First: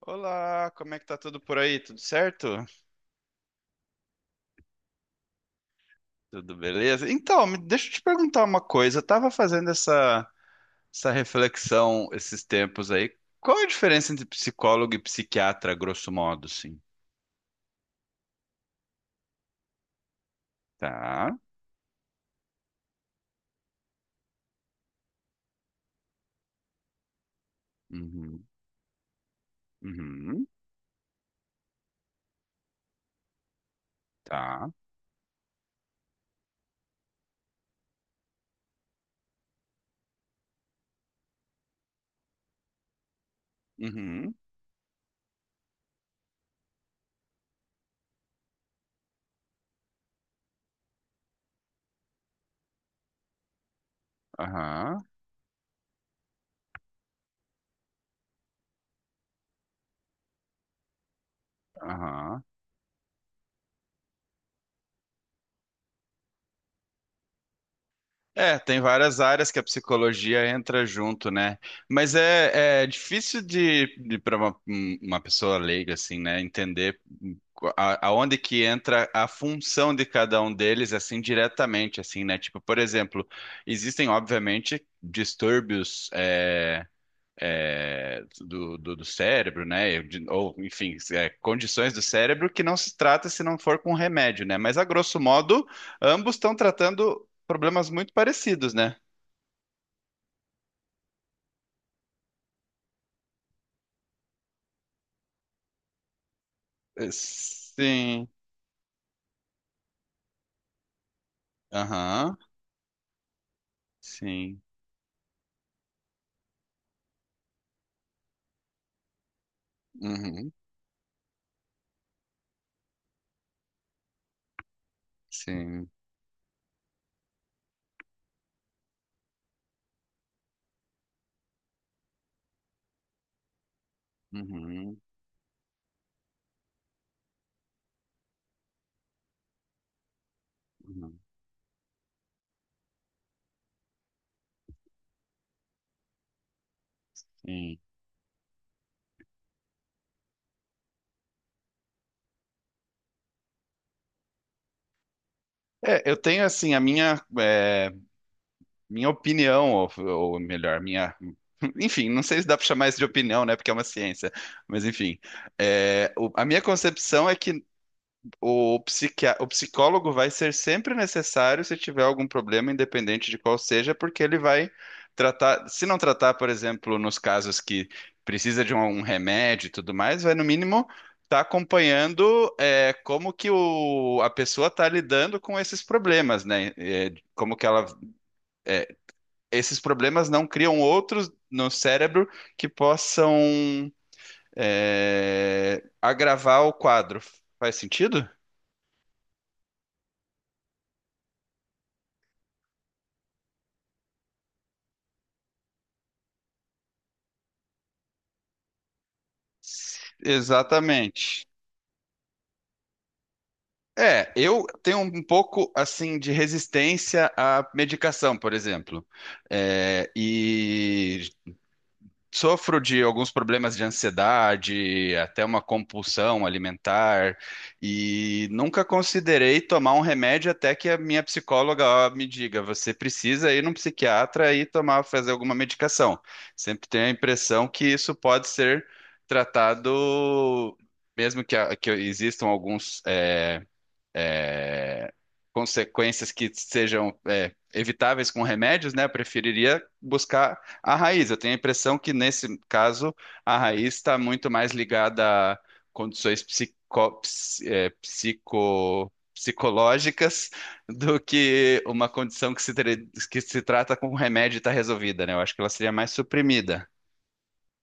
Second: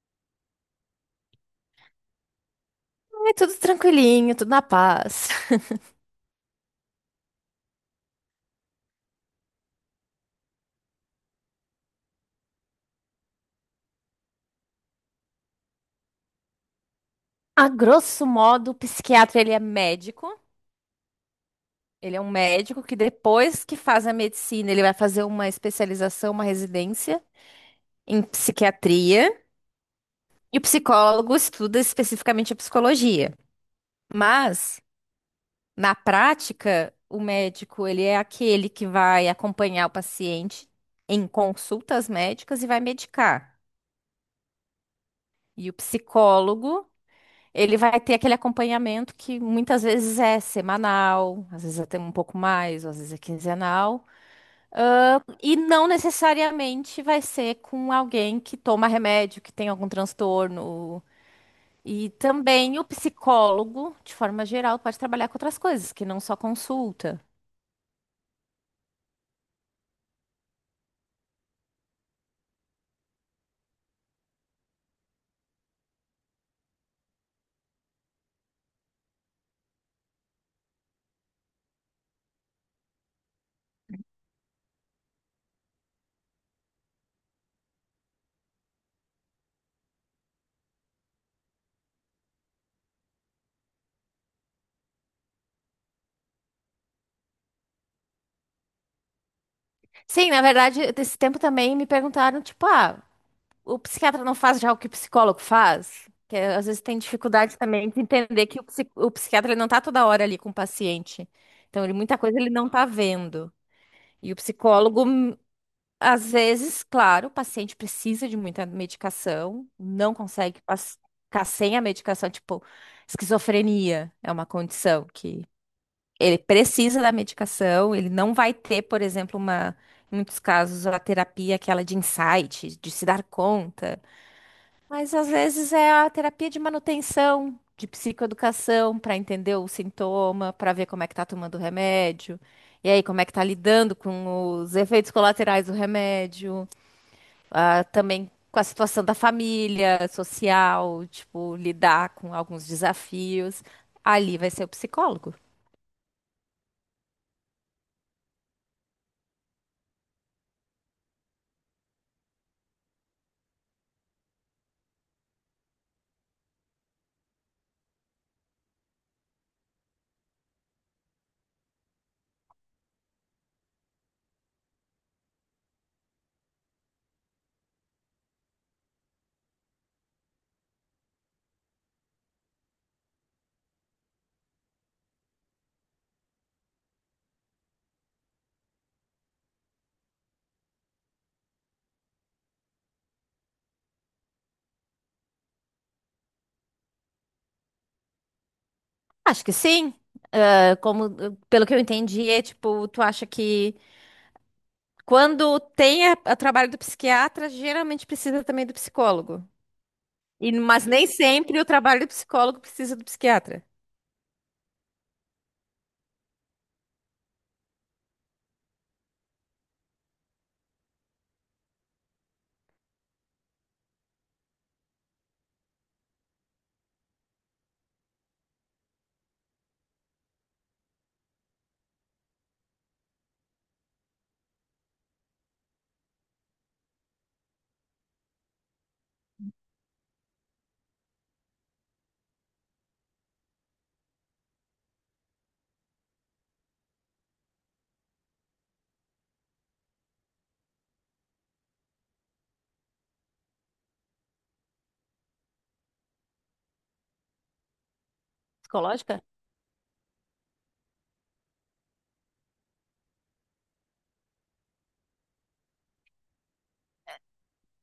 Olá, como é que tá tudo por aí? Tudo certo? É tudo tranquilinho, tudo na paz. Tudo beleza? Então, deixa eu te perguntar uma coisa. Eu tava fazendo essa reflexão esses tempos aí. Qual é a diferença entre psicólogo e psiquiatra, grosso modo, sim? A grosso modo, o psiquiatra, ele é médico. Tá. Ele é um médico que depois que faz a medicina, ele vai fazer uma especialização, uma residência em Uhum. psiquiatria. Uhum. E o psicólogo estuda especificamente a psicologia. Tá. Mas, na prática, o médico, ele é aquele que vai acompanhar o paciente em consultas médicas e vai medicar. Uhum. E o psicólogo, ele vai ter aquele acompanhamento que muitas vezes é semanal, às vezes até um pouco mais, às vezes é quinzenal, Aham. E não necessariamente vai ser com alguém que toma remédio, que tem algum transtorno. E Aham. também o psicólogo, de forma geral, pode trabalhar com outras coisas, que não só consulta. É, tem várias áreas que a psicologia entra junto, né? Mas é difícil de para uma pessoa leiga, assim, né, entender aonde que entra a função de cada um deles, assim, diretamente, assim, né? Tipo, por exemplo, existem, obviamente, distúrbios. Do do cérebro, né? Ou, enfim, é, condições do cérebro que não se trata se não for com remédio, né? Mas, a grosso modo, ambos estão tratando problemas muito parecidos, né? Sim, na verdade, esse tempo também me perguntaram, tipo, o psiquiatra não faz já o que o psicólogo faz? Que é, às vezes tem É, dificuldade também de sim. entender que o psiquiatra ele não tá toda hora ali com o paciente. Então, ele, muita Aham. coisa ele não tá vendo. E o Sim. psicólogo, às vezes, claro, o paciente precisa de muita medicação, não Uhum. consegue ficar sem a medicação, tipo, esquizofrenia é uma condição que Sim. ele precisa da medicação, ele não vai ter, por exemplo, uma, em muitos casos, a terapia aquela de insight, de se dar conta. Uhum. Mas às vezes é a terapia de manutenção, de psicoeducação, para entender o sintoma, para ver como é que Uhum. tá tomando o remédio, e aí como é que tá lidando com os efeitos colaterais do remédio, Sim. Também com a situação da família, social, tipo, lidar com alguns desafios. Ali vai ser o psicólogo. É, eu tenho, assim, minha opinião, ou melhor, minha. Enfim, não sei se dá para chamar isso de opinião, né? Porque é uma ciência. Mas, enfim. É, a minha concepção é que o o psicólogo vai ser sempre necessário se tiver algum problema, independente de qual seja, porque ele vai tratar. Se não tratar, por exemplo, nos casos que precisa de um remédio e tudo mais, vai no mínimo estar acompanhando é, como que a pessoa está lidando com esses problemas, né? É, como que ela, é, esses problemas não criam outros no cérebro que possam é, agravar o quadro. Faz sentido? Acho que sim. Ah, Como, pelo que eu entendi, é tipo, tu acha que quando tem o trabalho do psiquiatra, geralmente precisa também do psicólogo. E, mas nem Exatamente. sempre o trabalho do psicólogo precisa do psiquiatra. É, eu tenho um pouco assim de resistência à medicação, por exemplo. É, e sofro de alguns problemas de ansiedade, até uma compulsão alimentar, e nunca considerei tomar um remédio até que a minha psicóloga ó, me diga: você precisa ir num psiquiatra e tomar, fazer alguma medicação. Sempre tenho a impressão que isso pode ser tratado, mesmo que existam alguns. É, consequências que sejam é, evitáveis com remédios, né? Eu preferiria buscar a raiz. Eu tenho a impressão que, nesse caso, a raiz está muito mais ligada a condições Psicológica? psicológicas do que uma condição que se, tre- que se trata com remédio e está resolvida, né? Eu acho que ela seria mais suprimida.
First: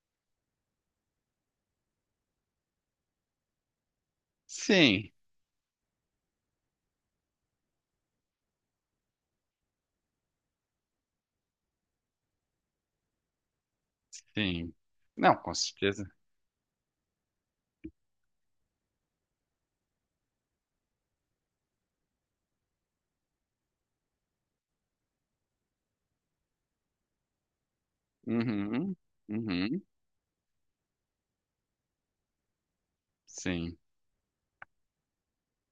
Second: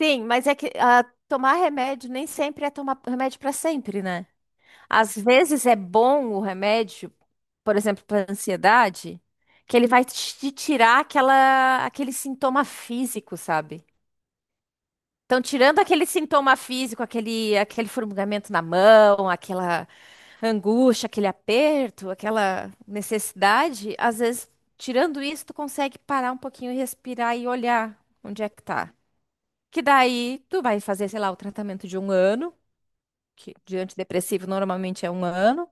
Sim, mas é que tomar remédio nem sempre é tomar remédio para sempre, né? Sim, Às vezes é bom o remédio, por exemplo, para ansiedade, que ele vai te tirar aquela, aquele sintoma físico, sabe? sim. Não, Então, com tirando certeza. aquele sintoma físico, aquele, aquele formigamento na mão, aquela angústia, aquele aperto, aquela necessidade, às vezes, tirando isso, tu consegue parar um pouquinho, respirar e olhar onde é que tá. Uhum, uhum, Que daí tu vai fazer, sei lá, o tratamento de um ano, que de sim, antidepressivo normalmente é um ano,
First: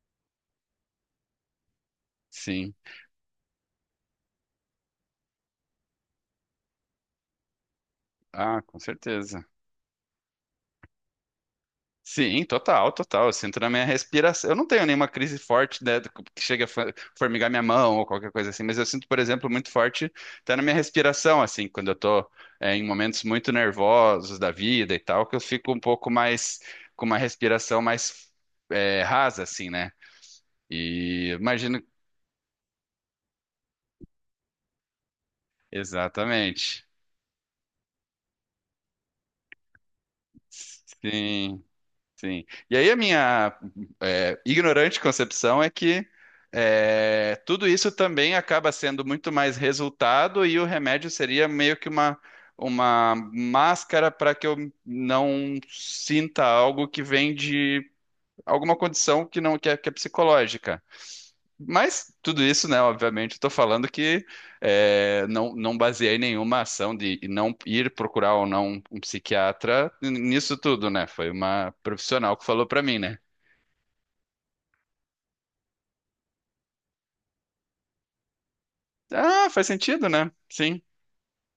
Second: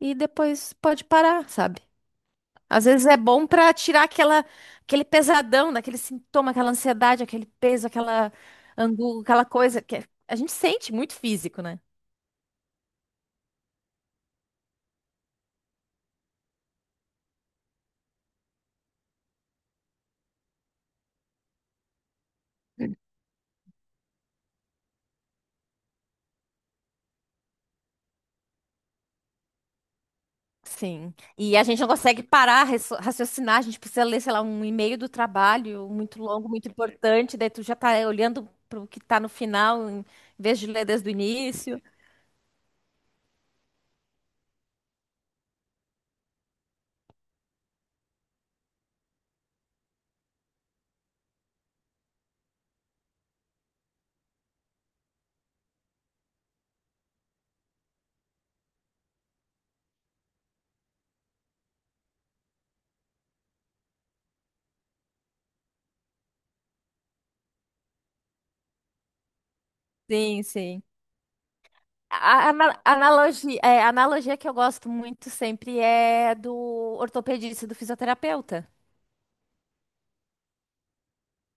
e depois pode parar, sabe? sim. Às vezes é bom pra tirar aquela, aquele pesadão, daquele sintoma, aquela ansiedade, aquele peso, aquela Ah, com angústia, certeza. aquela coisa que a gente sente muito físico, né? Sim, total, total. Eu sinto na minha respiração. Eu não tenho nenhuma crise forte, né, que chega a formigar minha mão ou qualquer coisa assim, mas eu sinto, por exemplo, muito forte até na minha respiração, assim, quando eu tô, é, em momentos muito nervosos da vida e tal, que eu fico um pouco mais, com uma respiração mais, é, rasa, assim, né? Sim. E E a gente imagino. não consegue parar, raciocinar, a gente precisa ler, sei lá, um e-mail do trabalho muito longo, muito Exatamente. importante, daí tu já tá olhando para o que tá no final, em vez de ler desde o Sim. início. Sim. E aí a minha é, ignorante concepção é que é, tudo isso também acaba sendo muito mais resultado e o remédio seria meio que uma máscara para que eu não sinta algo que vem de alguma condição que não que é, que é psicológica. Mas tudo isso, né? Obviamente, estou falando que é, não baseei nenhuma ação de não ir procurar ou não um psiquiatra Sim, nisso sim. tudo, né? Foi uma profissional que falou para mim, né? Analogia, é, a analogia que eu gosto muito sempre é do ortopedista e do fisioterapeuta. Ah, faz sentido, né? Sim.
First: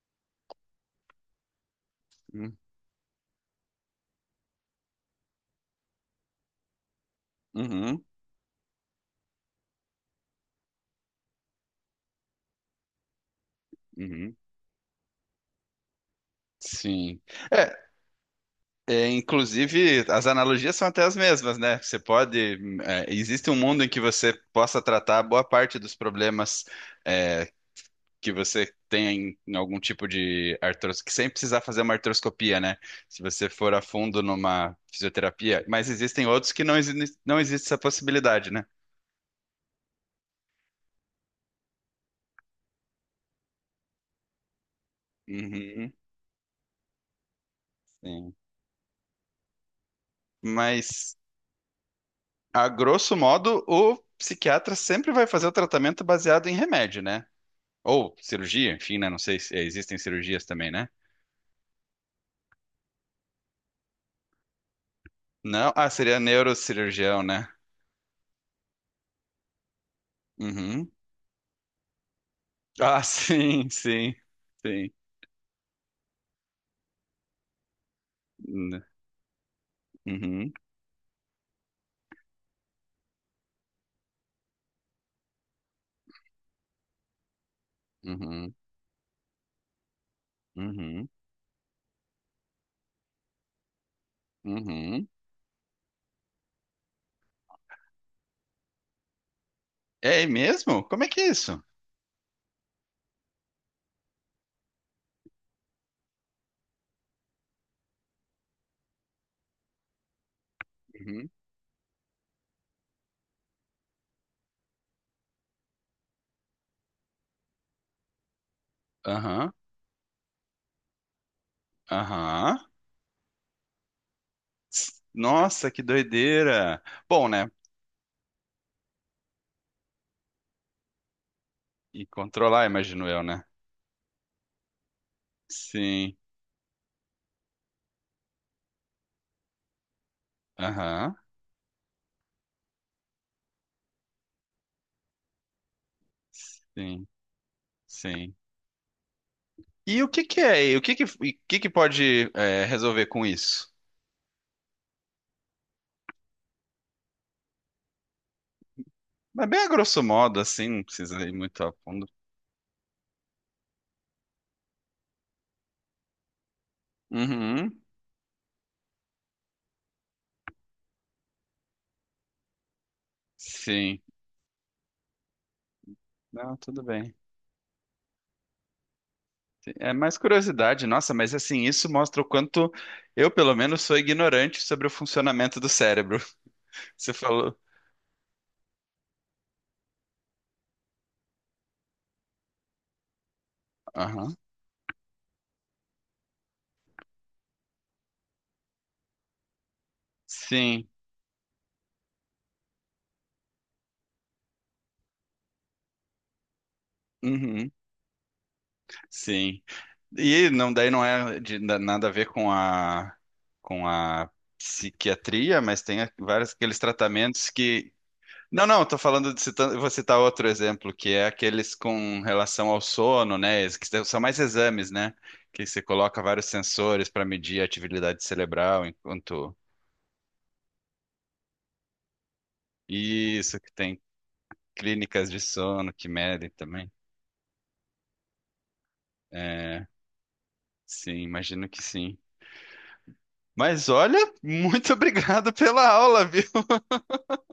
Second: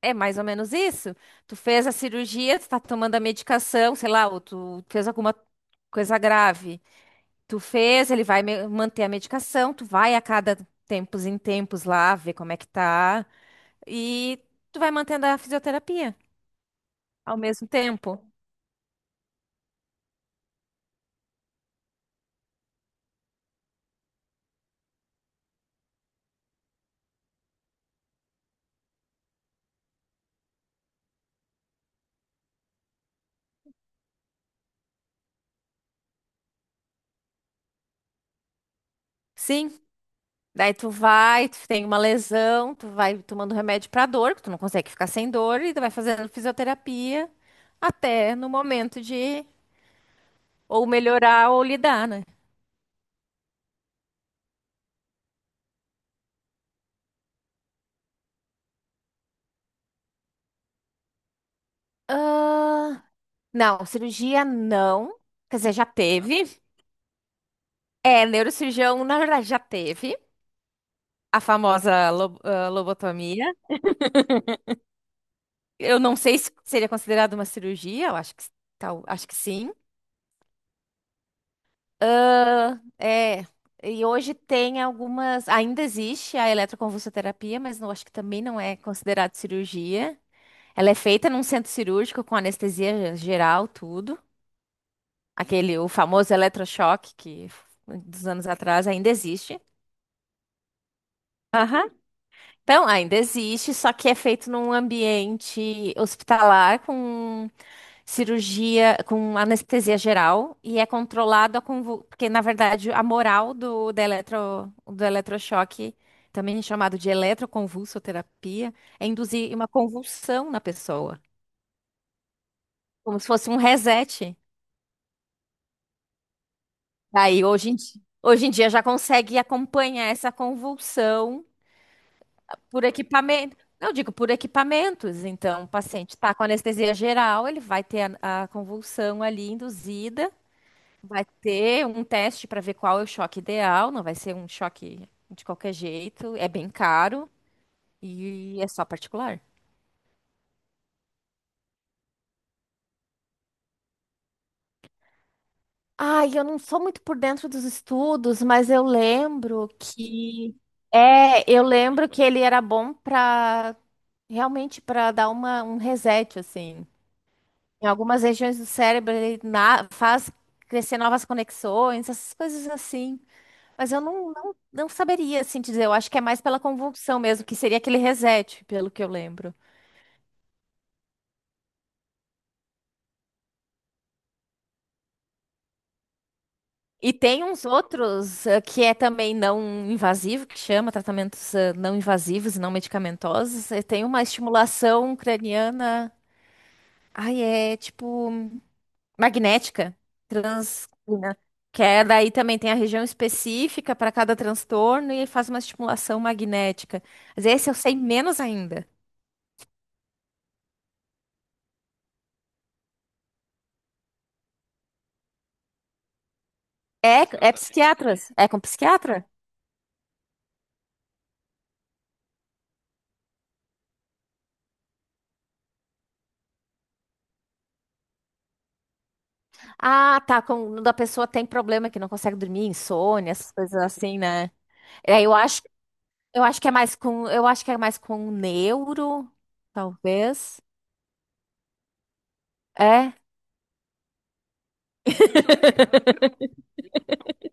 É mais ou menos isso. Tu fez a Hum. cirurgia, tu tá tomando a medicação, sei lá, ou tu fez alguma coisa grave. Tu Uhum, fez, ele vai manter a medicação, tu vai a cada tempos em tempos lá ver como é que tá uhum. e tu vai mantendo a fisioterapia Sim. ao mesmo É, tempo. Inclusive, as analogias são até as mesmas, né? Você pode. É, existe um mundo em que você possa tratar boa parte dos problemas é, que você tem em algum tipo de que sem precisar fazer uma artroscopia, né? Se você for a fundo numa fisioterapia, mas existem outros que não existe essa possibilidade, né? Sim. Daí tu vai, tu tem uma lesão, tu vai tomando remédio pra dor, que tu não consegue ficar sem dor e tu vai Uhum, fazendo fisioterapia sim. até no momento de ou Mas, melhorar ou lidar, né? a grosso modo, o psiquiatra sempre vai fazer o tratamento baseado em remédio, né? Ou cirurgia, enfim, né? Não sei se existem cirurgias também, né? Não, cirurgia não. Quer Não, dizer, já ah, seria teve. neurocirurgião, né? É, neurocirurgião, na verdade, já teve Uhum. a famosa Ah, lobotomia. sim, sim, sim. Eu não sei se seria considerado uma cirurgia, eu acho que, tal, acho que sim. Uhum, Ah, é, e hoje tem algumas. Ainda existe a eletroconvulsoterapia, mas não, acho que também uhum, não é considerado cirurgia. Ela é uhum. feita num centro cirúrgico com anestesia geral, tudo. Uhum. Aquele, o famoso eletrochoque que dos anos atrás ainda existe. É mesmo? Como é que é isso? Aham. Então, ainda existe, só que é feito num ambiente hospitalar com cirurgia, com anestesia geral e é Uhum. controlado a convul... porque na verdade a moral do da eletro... do eletrochoque, também chamado de eletroconvulsoterapia, é Aham, induzir uma convulsão na pessoa, aham. como se fosse um reset. Nossa, que doideira. Bom, Aí né? Hoje em dia já consegue acompanhar essa convulsão E controlar, por imagino eu, né? equipamento. Não, eu digo por equipamentos. Então, o paciente Sim. está com anestesia geral, ele vai ter a convulsão ali induzida, Aham. vai ter um teste para ver qual é o choque ideal, não vai ser um choque de qualquer jeito, é bem Sim, caro sim. e é só particular. E o que que é? E o que que pode é, resolver com isso? Ai, eu não sou muito por dentro dos estudos, mas eu Mas bem a lembro grosso modo, que assim, não precisa ir muito eu a fundo. lembro que ele era bom para realmente para dar uma, um reset assim, Uhum. em algumas regiões do cérebro, ele faz crescer novas conexões, essas coisas assim. Mas Sim. eu não, não, não saberia, assim, dizer. Eu acho que é mais Não, pela tudo bem. convulsão mesmo, que seria aquele reset, pelo que eu lembro. É mais curiosidade, nossa, mas assim, isso mostra o quanto eu, pelo menos, sou ignorante sobre o funcionamento do cérebro. E Você tem falou. uns outros que é também não invasivo, que chama tratamentos não invasivos e não medicamentosos. Tem uma Aham. estimulação craniana. Ai, é tipo magnética, Sim. transcraniana, que é daí também tem a região específica para cada transtorno e faz uma estimulação magnética. Mas esse Uhum. eu sei menos ainda. Sim. E não, daí não é de nada a ver com a com a psiquiatria, mas tem vários aqueles É, tratamentos é que psiquiatras? É com não, não, tô psiquiatra? falando de citando, eu vou citar outro exemplo, que é aqueles com relação ao sono, né? Que são mais exames, né? Que você coloca vários sensores para medir a atividade cerebral enquanto Ah, tá. Quando a pessoa tem problema que não consegue dormir, insônia, essas isso, que coisas tem assim, né? É, clínicas de sono que eu medem acho que é também. mais com, eu acho que é mais com neuro, É, talvez. sim, imagino que sim. É, Mas olha, muito obrigado pela aula, viu?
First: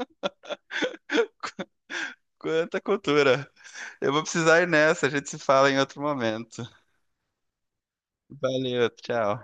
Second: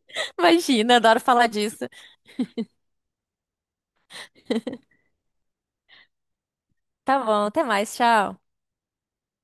imagina, adoro falar disso. Quanta cultura. Eu vou precisar ir nessa, a gente se fala em outro momento. Tá bom, até mais, tchau. Valeu, tchau.